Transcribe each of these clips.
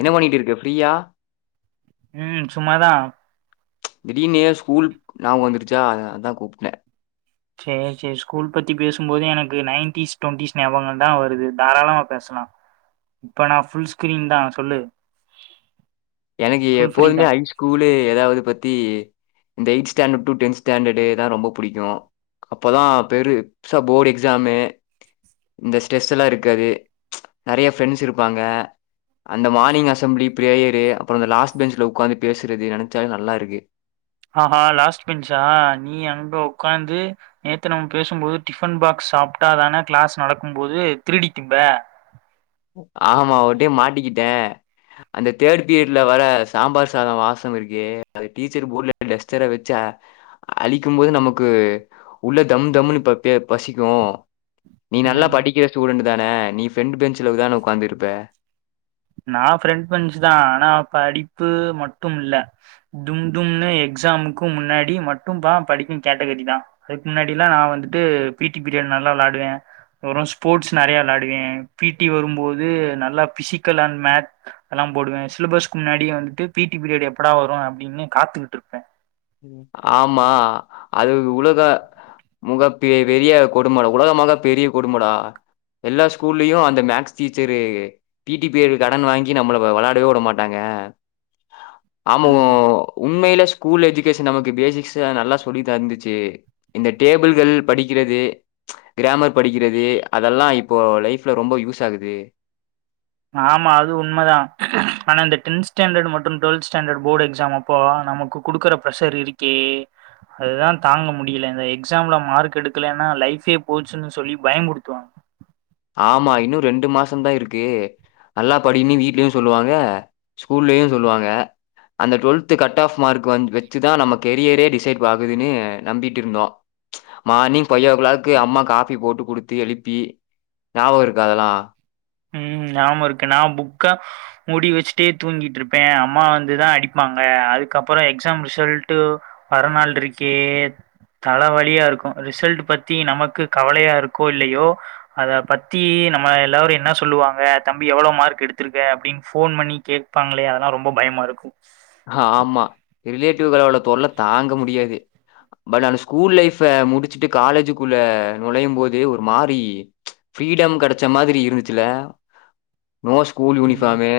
என்ன பண்ணிட்டுருக்க ஃப்ரீயா ம் சும்மாதா திடீர்னூ ஏ ஸ்கூல் ஞாபகோ வந்துருச்சா அதா கூப்ட்டே சேர் சேரி ஸ்கூல் பத்தி பேசும் போதே எனக்கு நைன்டிஸ் டுவெண்ட்டிஸ் ஞாபகந் தா வருது தாராளமா பேசலா இப்ப நா ஃபுல் ஸ்கிரீன் தா சொல்லு எனக்கு ஃபுல் ஃப்ரீ எப்போதுமே தான் ஹை ஸ்கூலு ஏதாவது பத்தி இந்த eighth standard to tenth standard தா ரொம்ப புடிக்கூ அப்பதா பெருசா போர்டு எக்ஸாமு இந்த ஸ்ட்ரெஸ்ல்லா இருக்காது நெறய ஃப்ரெண்ட்ஸ் இருப்பாங்க அந்த மார்னிங் அசம்பிளி பிரேயரு அப்புறம் அந்த லாஸ்ட் பெஞ்ச்ல ஒக்காந்து பேசுறது நெனச்சாலே நல்லாருக்கு அ ஆ லாஸ்ட் பென்ச்சா நீ அங்க உக்காந்து நேத்த நம்ம பேசும்போது டிஃபன் பாக்ஸ் சாப்ட்டா தான கிளாஸ் நடக்கும் போது திருடித் திம்ப ஆமா ஒரு டயம் மாட்டிக்கிட்டே அந்த தேர்ட் பீரியட்ல வர சாம்பார் சாதெ வாசம் இருக்கே அது டீச்சர் போர்ட்ல டஸ்ட்டர வெச்ச ஆழிக்கும் போது நமக்கு உள்ள தம் தம்னு பே பசிக்கூ நீ நல்லா ம் படிக்கிற ஸ்டூடெட் தானே நீ ஃப்ரெண்ட் பெஞ்சல தானே உக்காந்துருப்ப நான் ஃப்ரெண்ட் பெண்சுதா ஆனா படிப்பு மட்டும் இல்ல டும் டும்ன்னு எக்ஸாமுக்கு முன்னாடி மட்டும்தா படிக்கும் கேட்டகிரிதா அதுக்கு முன்னாடில்லா நா வந்துட்டு பீடி பிரியட் நல்லா விளயாடுவே அப்றோ ஸ்போர்ட்ஸ் நெறயா விளையாடுவே பீட்டி வரும்போது நல்லா பிசிக்கல் அண்ட் மேத் அதெல்லா போடுவே சிலபஸ்க்கு முன்னாடியே வந்துட்டு பீ டீ பீரியட் எப்படா வரூ அப்டின்னு காத்துகிட்டு இருப்பே ம் ஆமா அது உலக முக பெ பெரிய கொடுமுடா உலக மக பெரிய கொடுமுடா எல்லா ஸ்கூல்லயூ அந்த maths teacher P T period கடன் வாங்கி நம்மள வெ வெளாடவே விட மாட்டாங்க ஆ மோ ம் உண்மையில ஸ்கூல் ஏஜ் ச்சு நமக்கு பேசிக்ஸ் நல்லா சொல்லி தந்துச்சு இந்த டேபிள்கள் படிக்கிறது கிராமர் படிக்கிறது அதெல்லா இப்போ லைஃப்ல ரொம்ப யூஸ் ஆகுது ஆமா அது உண்ம தா ஆனா இந்த டென்த் ஸ்டேண்டர்ட் மற்றும் டுவல்த் ஸ்டேண்டர்ட் போர்டு எக்ஸாம் அப் போ நமக்கு குடுக்குற ப்ரஷர் இருக்கே அது தா தாங்க முடியல இந்த எக்ஸாமில மார்க் எடுக்கலன்னா லைஃபே போச்சுன்னு சொல்லி பயமுறுத்துவாங்க ஆமா இன்னு ரெண்டு மாசம தா இருக்கு நல்லா படின்னு வீட்லயு சொல்லுவாங்க ஸ்கூல்லயு சொல்லுவாங்க அந்த டுவெல்த் கட் ஆஃப் மார்க் வ வச்சுதா நம்ம கெரியரே டிசைட் ஆகுதுன்னு நம்பிட்டு இருந்தோ மார்னிங் ஃபை ஓ கிளாக்கு அம்மா காபி போட்டு குடுத்து எழுப்பி ஞாபக இருக்க அதெல்லா ம் ஞாமாருக்கு நா புக்க முடி வச்சுட்டே தூங்கிட்டு இருப்பேன் அம்மா வந்துதா அடிப்பாங்க அதுக்கப்பறோ எக்ஸாம் ரிசல்ட்டு வரநாள் இருக்கே தல வழியா இருக்கு ரிசல்ட் பத்தி நமக்கு கவலையா இருக்கோ இல்லையோ அத பத்தி நம்ம எல்லாரு என்ன சொ சொல்லுவாங்க தம்பி எவ்வளோ மார்க் எடுத்திருக்க அப்டின்னு போன் பண்ணி கேட்பாங்களே அதெல்லா ரொம்ப பயமாருக்கு ஆமா ரிலேட்டிவ் [unintelligible] தொல்ல தாங்க முடியாது பட் ஆன ஸ்கூல் லைஃப முடிச்சுட்டு காலேஜக்குள்ள நுழையும் போது ஒரு மாரி ஃரீடம் கிடைச்ச மாதிரி இருந்துச்சல நோ ஸ்கூல் ம் யூனிபாமு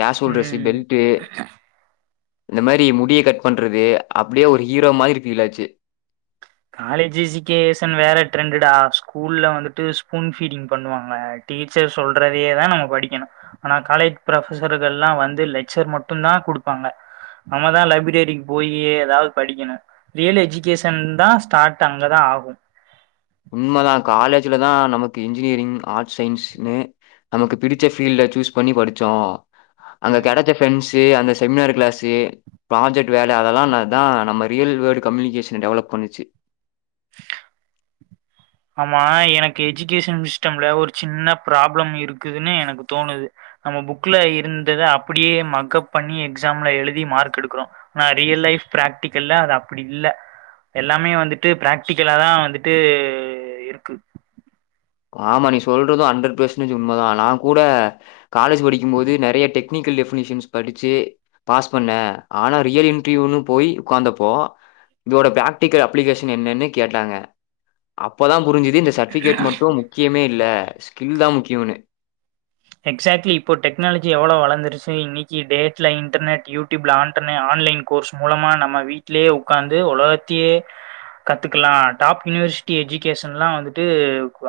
கேஷுவல் ட்ரெஸ்சு ம் பெல்ட்டு இந்த மாரி முடிய கட் பண்றது அப்டியே ஒரு ஹீரோ மாதிரி ஃபீல் ஆச்சு காலேஜ் எஜுகேஷன் வேற ட்ரெண்டடா ஸ்கூல்ல வந்துட்டு ஸ்பூன் ஃபீடிங் பண்ணுவாங்கள டீச்சர் சொல்றதையே தா நம்ம படிக்கணு ஆனா காலேஜ் ப்ரொபசர்கள்லா வந்து லெக்சர் மட்டு தா குடுப்பாங்க நம்மதா லைப்ரரிக்கு போய்யி ஏதாவது படிக்கணு ரியல் எஜுகேஷன் தா ஸ்டார்ட் அங்கதா ஆகு உண்மதா காலேஜ்ல தா நமக்கு இன்ஜினியரிங் ஆர்ட்ஸ் சயின்ஸ்ன்னு நமக்கு பிடிச்ச ஃபீல்ட சூஸ் பண்ணி படிச்சோ அங்க ம் கெடச்ச பிரெண்ட்ஸ்சு அந்த செமினார் கிளாசு ப்ராஜெக்ட் வேல அதெல்லா தா நம்ம ரியல் வேர்டு கம்யூனிகேஷன டெவலப் பண்ணுச்சு ஆமா எனக்கு எஜுகேஷன் சிஸ்டம்ல ஒரு சின்ன ப்ராப்ளம் இருக்குதுன்னு எனக்கு தோணுது நம்ம புக்ல இருந்தத அப்படியே மக்கஅப் பண்ணி எக்ஸாம்ல எழுதி மார்க் எடுக்றோ ஆனா ரியல் லைஃப் பிராக்டிக்கல்ல அது அப்டி இல்ல எல்லாமே வந்துட்டு பிராக்டிகலாதா வந்துட்டு இருக்கு ஆமா நீ சொல்றதும் ஹண்ட்ரட் பெர்சன்டேஜ் உண்மதா நா கூட காலேஜ் படிக்குபோது நெறைய டெக்னிக்கல் டெஃபினிஷன்ஸ் படிச்சு பாஸ் பண்ணே ஆனா ரியல் இன்ட்ர்வியூன்னு போய் ஒக்காந்தப்போ இதோட பிராக்டிகல் அப்ளிகேஷன் என்னன்னு கேட்டாங்க அப்பதா புரிஞ்சுது இந்த சர்டிபிகேட் மட் முக்கியமே இல்ல ஸ்கில் தா முக்கியனு எகஸாக்ட்லி இப்போ டெக்னாலஜி எவ்ளோ வளந்துருச்சு இன்னைக்கு டேட்ல internet YouTube and online course மூலமா நம்ம வீட்லயே ஒக்காந்து உலகத்தையே கத்துக்கலா டாப் யூனிவர்சிட்டி எஜுகேஷன்ல்லா வந்துட்டு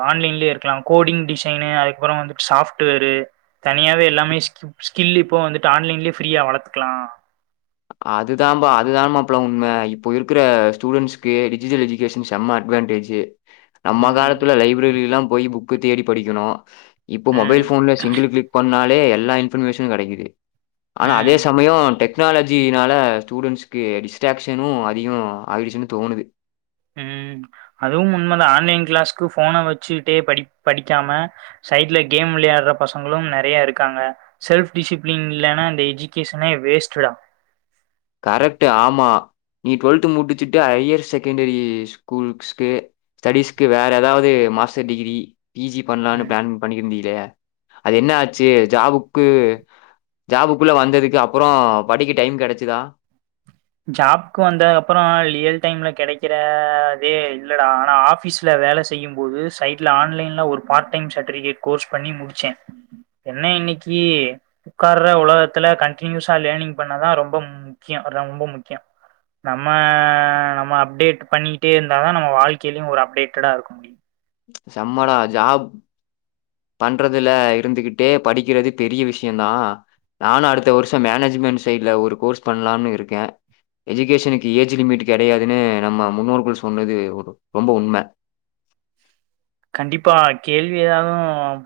ஆன்லைன்லேயே இரு கல கோடிங் டிசைனு அதுக்கப்பற வந்துட்டு சாப்ட் டுவேரு தனியாவே எல்லாமே ஸ்கிப் ஸ்கில் இப்போ வந்துட்டு ஆன்லைன்லயே ஃப்ரீயா வளத்துக்கலா அதுதா பா அதுதான மாப்ள உண்ம இப்ப இருக்குற ஸ்டூடண்ட்ஸ்கு டிஜிட்டல் எஜ் ஜிகேஷன் செம்ம அட்வான்டேஜ் நம்ம ம். காலத்துல லைப்ரரிலா போய் புக்கு தேடி படிக்கணு இப்போ மொபைல் ம். ஃபோன்ல சிங்கிள் கிளிக் பண்ணாலே எல்லா இன்ஃபர்மேஷனு கெடைக்குது ஆனா ம். அதே சமயம் டெக்னால ஜினால ஸ்டூடெண்ட்ஸ்க்கு டிஸ்ட்ராக்ஷனு அதிகோ ஆயிடுச்சுன்னு தோணுது ம் அதுவு உண்மதா ஆன்லைன் க்ளாஸ்கு ஃபோன வச்சுட்டே படி படிக்காம சைட்ல கேம் விளையாடுற பசங்களு நெறைய இருக்காங்க செல்ப் டிசிப்ளின் இல்லன்னா அந்த எஜுகேஷனே வேஸ்ட்டுடா கரெக்ட் ஆமா நீ டுவெல்த்து முடிச்சுட்டு ஹையர் செகண்டரி ஸ்கூல்ஸ்கு ஸ்டடிஸ்கு வேற ஏதாவது மாஸ்டர் டிகிரி பி ஜி பண்லானு ம் ப்ளான் பண்ணிருந்தில்லையா அது என்னாச்சு ஜாபுக்கு ஜாபுக்குள்ள வந்ததுக்கு அப்பறோ படிக்க டைம் கெடச்சதா ஜாப்கு வந்தது அப்பற லியல் டைம்ல கெடைக்கிற அதே இல்லடா ஆனா ஆபீஸ் ல வேலை செய்யும் போது சைட்ல ஆன்லைன்ல ஒரு பார்ட் டைம் சரிபிகேட் கோர்ஸ் பண்ணி முடிச்சே என்ன இன்னைக்கு ஒக்கார்ற உலகத்துல கண்டினியூஸா லேர்னிங் பண்ணாதா ரொம்ப ம் முக்கியோ ரொம்ப முக்கியோ நம்ம நம்ம அப்டேட் பண்ணிட்டே இருந்தாதா நம்ம வாழ்க்கையிலயு ஒரு அப்டேட்டடா இருக்க முடியு செம்மடா ஜாப் பண்றதுல இருந்துகிட்டே படிக்கிறது பெரிய விஷயந்தா நானு அடுத்த வருஷ மேனேஜ்மெண்ட் சைட்ல ஒரு கோர்ஸ் பண்ணலாம்னு இருக்கே எஜுகேஷனுக்கு ஏஜ் லிமிட்டு கெடையாதுன்னு நம்ம முன்னோர்கள் சொன்னது ஒரு ரொம்ப உண்ம கண்டிப்பா கேள்வி எதாவது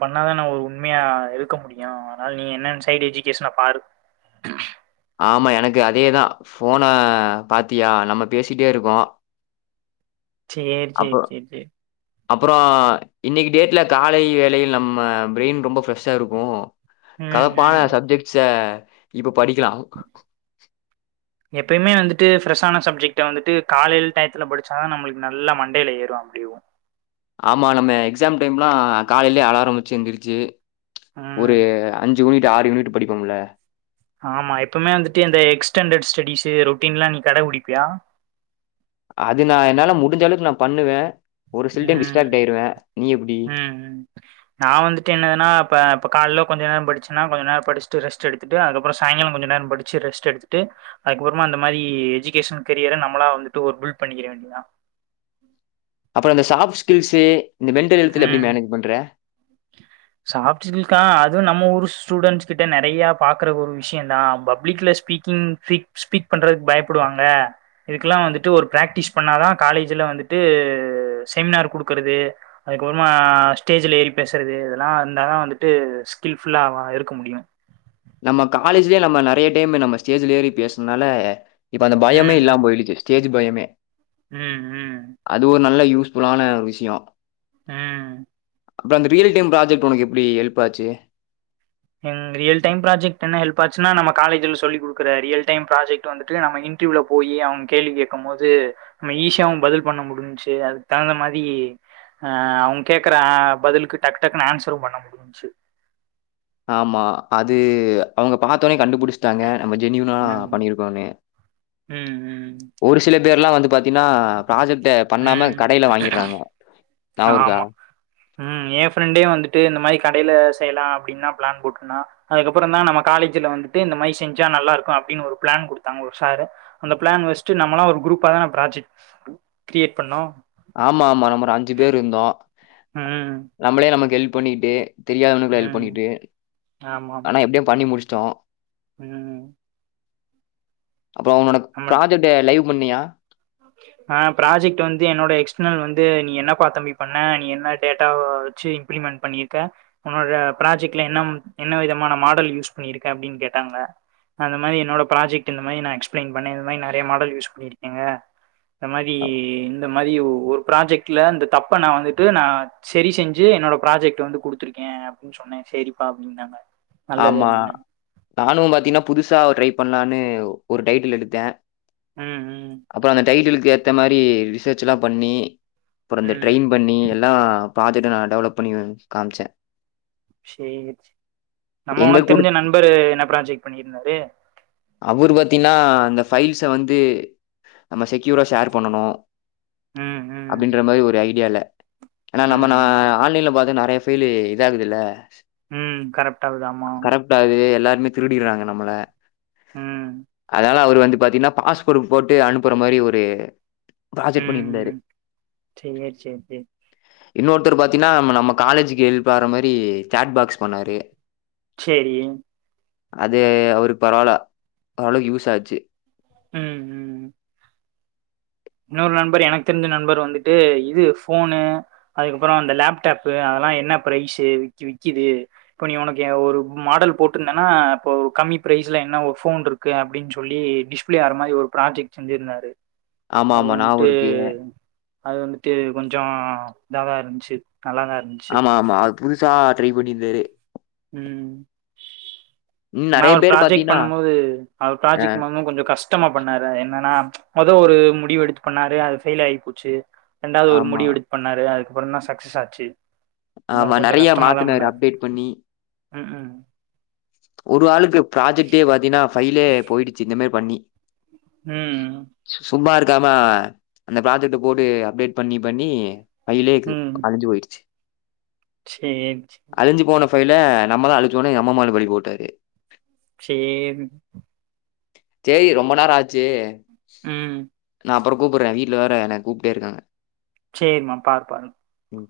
பண்ணாதான ஒரு உண்மையா இருக்க முடியு அதனால நீ என்னென்ன சைடு எஜி கேஷன பாரு ஆமா எனக்கு அதேதா ஃபோன பாத்தியா நம்ம பேசிட்டேருக்கோ சேர் சேரி சேர் செரி அப்பற இன்னைக்கு டேட்ல காலை வேலையில் நம்ம ப்ரெயின் ரொம்ப ஃப்ரெஷ்ஷா இருக்கு ம் கலப்பான ம் சப்ஜெக்ட்ஸ இப்ப படிக்கலா எப்பயுமே வந்துட்டு ஃப்ரெஷான சப்ஜெக்ட்ட வந்துட்டு காலையில் டயத்துல படிச்சாத தா நமளுக்கு நல்ல மண்டயில ஏறு [unintelligible] ஆமா நம்ம எக்ஸாம் டைம்லா காலையிலயே அலாரம் வச்சு எந்துருச்சு ம் ஒரு அஞ் யூனிட் ஆறு யூனிட் படிப்போம்ல ஆமா எப்பமே வந்துட்டு இந்த எக்ஸ்டாண்டர்ட் ஸ்டடிஸ்சு ரொட்டீன்ல்லா நீ கடபுடிப்பியா அது நா என்னால முடிஞ்ச அவுக்கு நா பண்ணுவே ஒரு சில டைம் ம் டிஸ்ட்ராக்ட் ஆயிருவே நீ எப்டி ம் ம் நா வந்துட்டு என்னனா இப்ப இப்போ கால கொஞ்ச நேரொ படிச்சுனா கொஞ்ச நேர படிச்சட்டு ரெஸ்ட் எடுத்துட்டு அதுக்கப்பறொ சாய்ங்கால கொஞ்ச நேரொ படிச் ச்சி ரெஸ்ட் எடுத்துட்டு அதுக்கப்பறமா அந்த மாரி எஜகேஷன் கரியர நம்ளா வந்துட்டுஒரு பில்ட் பண்ணிக்கிறவேனண்டியதா அப்பறொ அ சாஃப்ட ஸ்கில்ஸு இந்த மென்டல் ஹெல்த்ல எப்டி மேனேஜ் பண்ற [inaudible] சாப்ட் ஸ்கில் ஆ அது நம்ம ஊரு ஸ்டூடண்ட்ஸ் கிட்ட நெறையா பாக்ற ஒரு விஷயந்தா பப்ளிக்ல ஸ்பீக் ம் ஸ்பீச் ஸ்பீட் பண்றதுக்கு பயப்படுவாங்க இதுக்கெல்லா வந்துட்டு ஒரு பிராக்டிஸ் பண்ணாதா காலேஜ்ல வந்துட்டு செமினார் குடுக்குறது அதுக்கப்பமா ஸ்டேஜில்ல ஏறி பேசுறது இதெல்லா இருந்தாதா வந்துட்டு ஸ்கில் ஃபுல்லா இருக்க முடியு நம்ம காலேஜ்லே நம்ம நெறயா டைம் நம்ம ஸ்டேஜ்ல ஏறி பேசுதுனால இப்ப அந்த ம் பயமே இல்லாம ம் போயிருச்சு ஸ்டேஜ் பயமே ம் ம் அது ஒரு நல்ல யூஸ் ஃபுல்லான ஒரு விஷயொ ம் அப்பறோ அந்த ரீல் டைம் ப்ராஜெக்ட் ஓனக்கு எப்டி ஹெல்ப் ஆச்சு ம் ரியல் டைம் ப்ராஜெக்ட் என்ன ஹெப் ஆச்சுனா நம்ம காலேஜ்ல சொல்லி குடுக்ற ரியல்டைம் ப்ராஜக்ட் வந்துட்டு நம்ம இ ன்ட்ர்வியூல போயி அவ கேள்வி கேக்குபோது நம்ம ஈசியாவு பதில் பண்ண முடிஞ்ச்சு அதுக்கு தகுந்த மாரி அ அவுங்க கேக்கற அ பதிலுக்கு டக்கு டக்குனு ஆன்சரு பண்ண முடிஞ்ச்சு ஆமா அது அவுங்க பாத்தோனே கண்டுபுடிச்சு ட்டாங்க நம்ம ஜெனினினா ம் பண்ணிருக்கோனு ம் ம் ஒரு சில பேர்லா வந்து பாத் தீனா ப்ராஜெக்ட்ட பண்ணாம ம் கடைல வாங்கிட்றானுவோ ஆமா ம் ஏ ஃப்ரெண்டே வந்துட்டு இந்த மாரி கடைல செய்லா அப்டின்தா பிளான் போட்ருந்தா அதுக்கப்றோந்தா நம்ம காலேஜ்ல வந்துட்டு இந்த மாரி செஞ்சா நல்லா இருக்கு அப்டின்னு ஒரு பிளான் குடுத்தாங்க ஒரு சாரு அந்த பிளான் வச்சுட்டு நம்மளா ஒரு குரூப்பாதான ப்ராஜெக்ட் கிரியேட் பண்ணோ ஆமா ஆமா நம்ம ஒரு அஞ்சி பேரு இருந்தோ ம் நம்மளே நமக்கு ஹெல்ப் பண்ணிக்கிட்டு தெரியாதவனுக்கூட ஹெல்ப் ம் பண்ணிட்டு ஆமாமா ஆனா எப்டியோ பண்ணி முடிச்சுட்டோ ம் அப்றோ ஒன்னோட ப்ராஜெக்ட்ட லைவ் பண்ணியா ஓகே ஆ ப்ராஜெக்ட் வந்து என்னோட எக்ஸ்டர்னல் வந்து நீ என்ன ப்பா தம்பி பண்ண நீ என்ன டேட்டாவ வச்சு இம்ப்ளிமெண்ட் பண்ணிருக்க ஒன்னோட ப்ராஜெக்ட்ல என்ன என்ன விதமான மாடல் யூஸ் பண்ணிருக்க அப்டின்னு கேட்டாங்க அந்த மாரி என்னோட ப்ராஜெக்ட் இந்த மாரி நா எக்ஸ்பிளைன் பண்ண இந்த மாரி நெறைய மாடல் யூஸ் பண்ணிருக்கேங்க இந்த மாரி இந்த மாரி ஒரு ப்ராஜெக்ட்ல இந்த தப்ப நா வந்துட்டு நா செரி செஞ்சு என்னோட ப்ராஜெக்ட் வந்து குடுத்துருக்கே அப்டின்னு சொன்னே சேரிப்பா அப்டின்னாங்க நல்லது ஆமா அப்டின்னாங்க நானு பாத்தீனா புதுசா ட்ரை பண்லான்னு ஒரு டைட்டில் எடுத்த ம், ம் அப்றோ அந்த டைட்டலுக்கு ஏத்ம மாரி ரிசர்ச்லா பண்ணி அப்பறோ அந்த ம் ட்ரெயின் பண்ணி எல்லா ப்ராஜெக்ட்ட நா டெவப் பண்ணு காமிச்ச சேரி சேரி, நம்ம எங்க ஒனக்கு தெரிஞ்ச குடுத் நண்பரு என்ன ப்ராஜெக்ட் பண்ணிருந்தாரு அவரு பாத்தீன்னா அந்த ஃபைல்ஸ வந்து நம்ம செக்யூரா ஷேர் பண்ணணு ம் ம் அப்டின்ற மாரி ஒரு ஐடியால ஏனா நம்ம நா ம். ஆன்லைன்ல பாத்த நெறையா ஃபைலு இதாகுதுல்ல ம், கரெப்டாதாவுது, ஆமா ரெண்டாவது எல்லாருமே திருடிட்றாங்க நம்மள ம் அதனால அவரு வந்து பாத்தீன்னா பாஸ்வேர்ட் போட்டு அனுப்புற மாரி ஒரு ப்ராஜெக்ட் பண்ணிருந்தாரு ம். சரி, சரி, சரி. இன்னொருத்தர் பாத்தீன்னா நம்ம நம்ம காலேஜுக்கு ஹெல்ப் ஆகுற மாரி சாட் பாக்ஸ் பண்ணாரு சேரி அது அவரு பரவால்ல ஓரளவுக்கு யூஸ் ஆச்சு ம் ம். இன்னொரு நண்பர் எனக்கு தெரிஞ்ச நண்பர் வந்துட்டு இது ஃபோனு அதுக்கப்றோ அந்த லேப்டாப்பு அதெல்லா என்ன ப்ரைஸு விக்கி விக்கிது இப்போ நீ ஒனக்கு எ ஒரு மாடல் போட்டுருந்தன்னா இப்போ கம்மி பிரைஸ்ல என்ன ஒரு ஃபோன் இரு க்கு அப்டின் சொல்லி டிஸ்பிளே ஆற மாரி ஒரு ப்ராஜெக்ட் செஞ்சிருந்தாரு ஆமா, அது ஆமா. வந்துட்டு ஞாபகம் இருக்கு. அது வந்துட்டு கொஞ்சோ இதாதா இருந்ச்சு நல்லாதா இருந் ஆமா ஆமா அது புதுசா ட்ரை பண்ணியிருந்தாரு ம் இன்னும் ஆனா நெறைய அவுரு பேர் ப்ராஜெக்ட் பார்த்தீங்கன்னா பண்ணும் போது அவர் அ ப்ராஜெக்ட் பண்ணும்போ கொஞ்சோ கஷ் ட்டமா பண்ணாரு என்னன்னா மொத ஒரு முடிவு எடுத்து பண்ணாரு அது ஃபெயில் ஆயிப்போச்சு ரெண்டாவ்து ஒரு ஆமா, முடிவு எடுத்து பண்ணாரு அதுக்கப்றோந்தா சக்சஸ் ஆச்சு ஆமா அவர் கொஞ்சம் நறைய கஷ்டமா தான் மாத்துனாரு பண்ணாரு அப்டேட் பண்ணி ம் ம் ஒரு ஆளுக்கு ப்ராஜக்டே பாத்தீன்னா ஃபைலே போயிடுச்சி இந்த மாரி பண்ணி ம் சும்மா இருக்காமா அந்த ப்ராஜக்ட்ட போட்டு அப்டேட் பண்ணி பண்ணி ஃபையிலேக்கு ம் அழிஞ்சு போயிருச்சு சரி அழிஞ்சு போன ஃபைல நம்ம தா அழிச்சோனு நம்ம மேல பழி போட்டாரு சேரின் சேரி ரொம்ப நேரோ ஆச்சு ம் நா அப்புறோ கூப்புற வீட்ல வேற என்னய கூப்ட்டே இருக்காங்க சேரிம்மா பாரு பாருங்க ம்.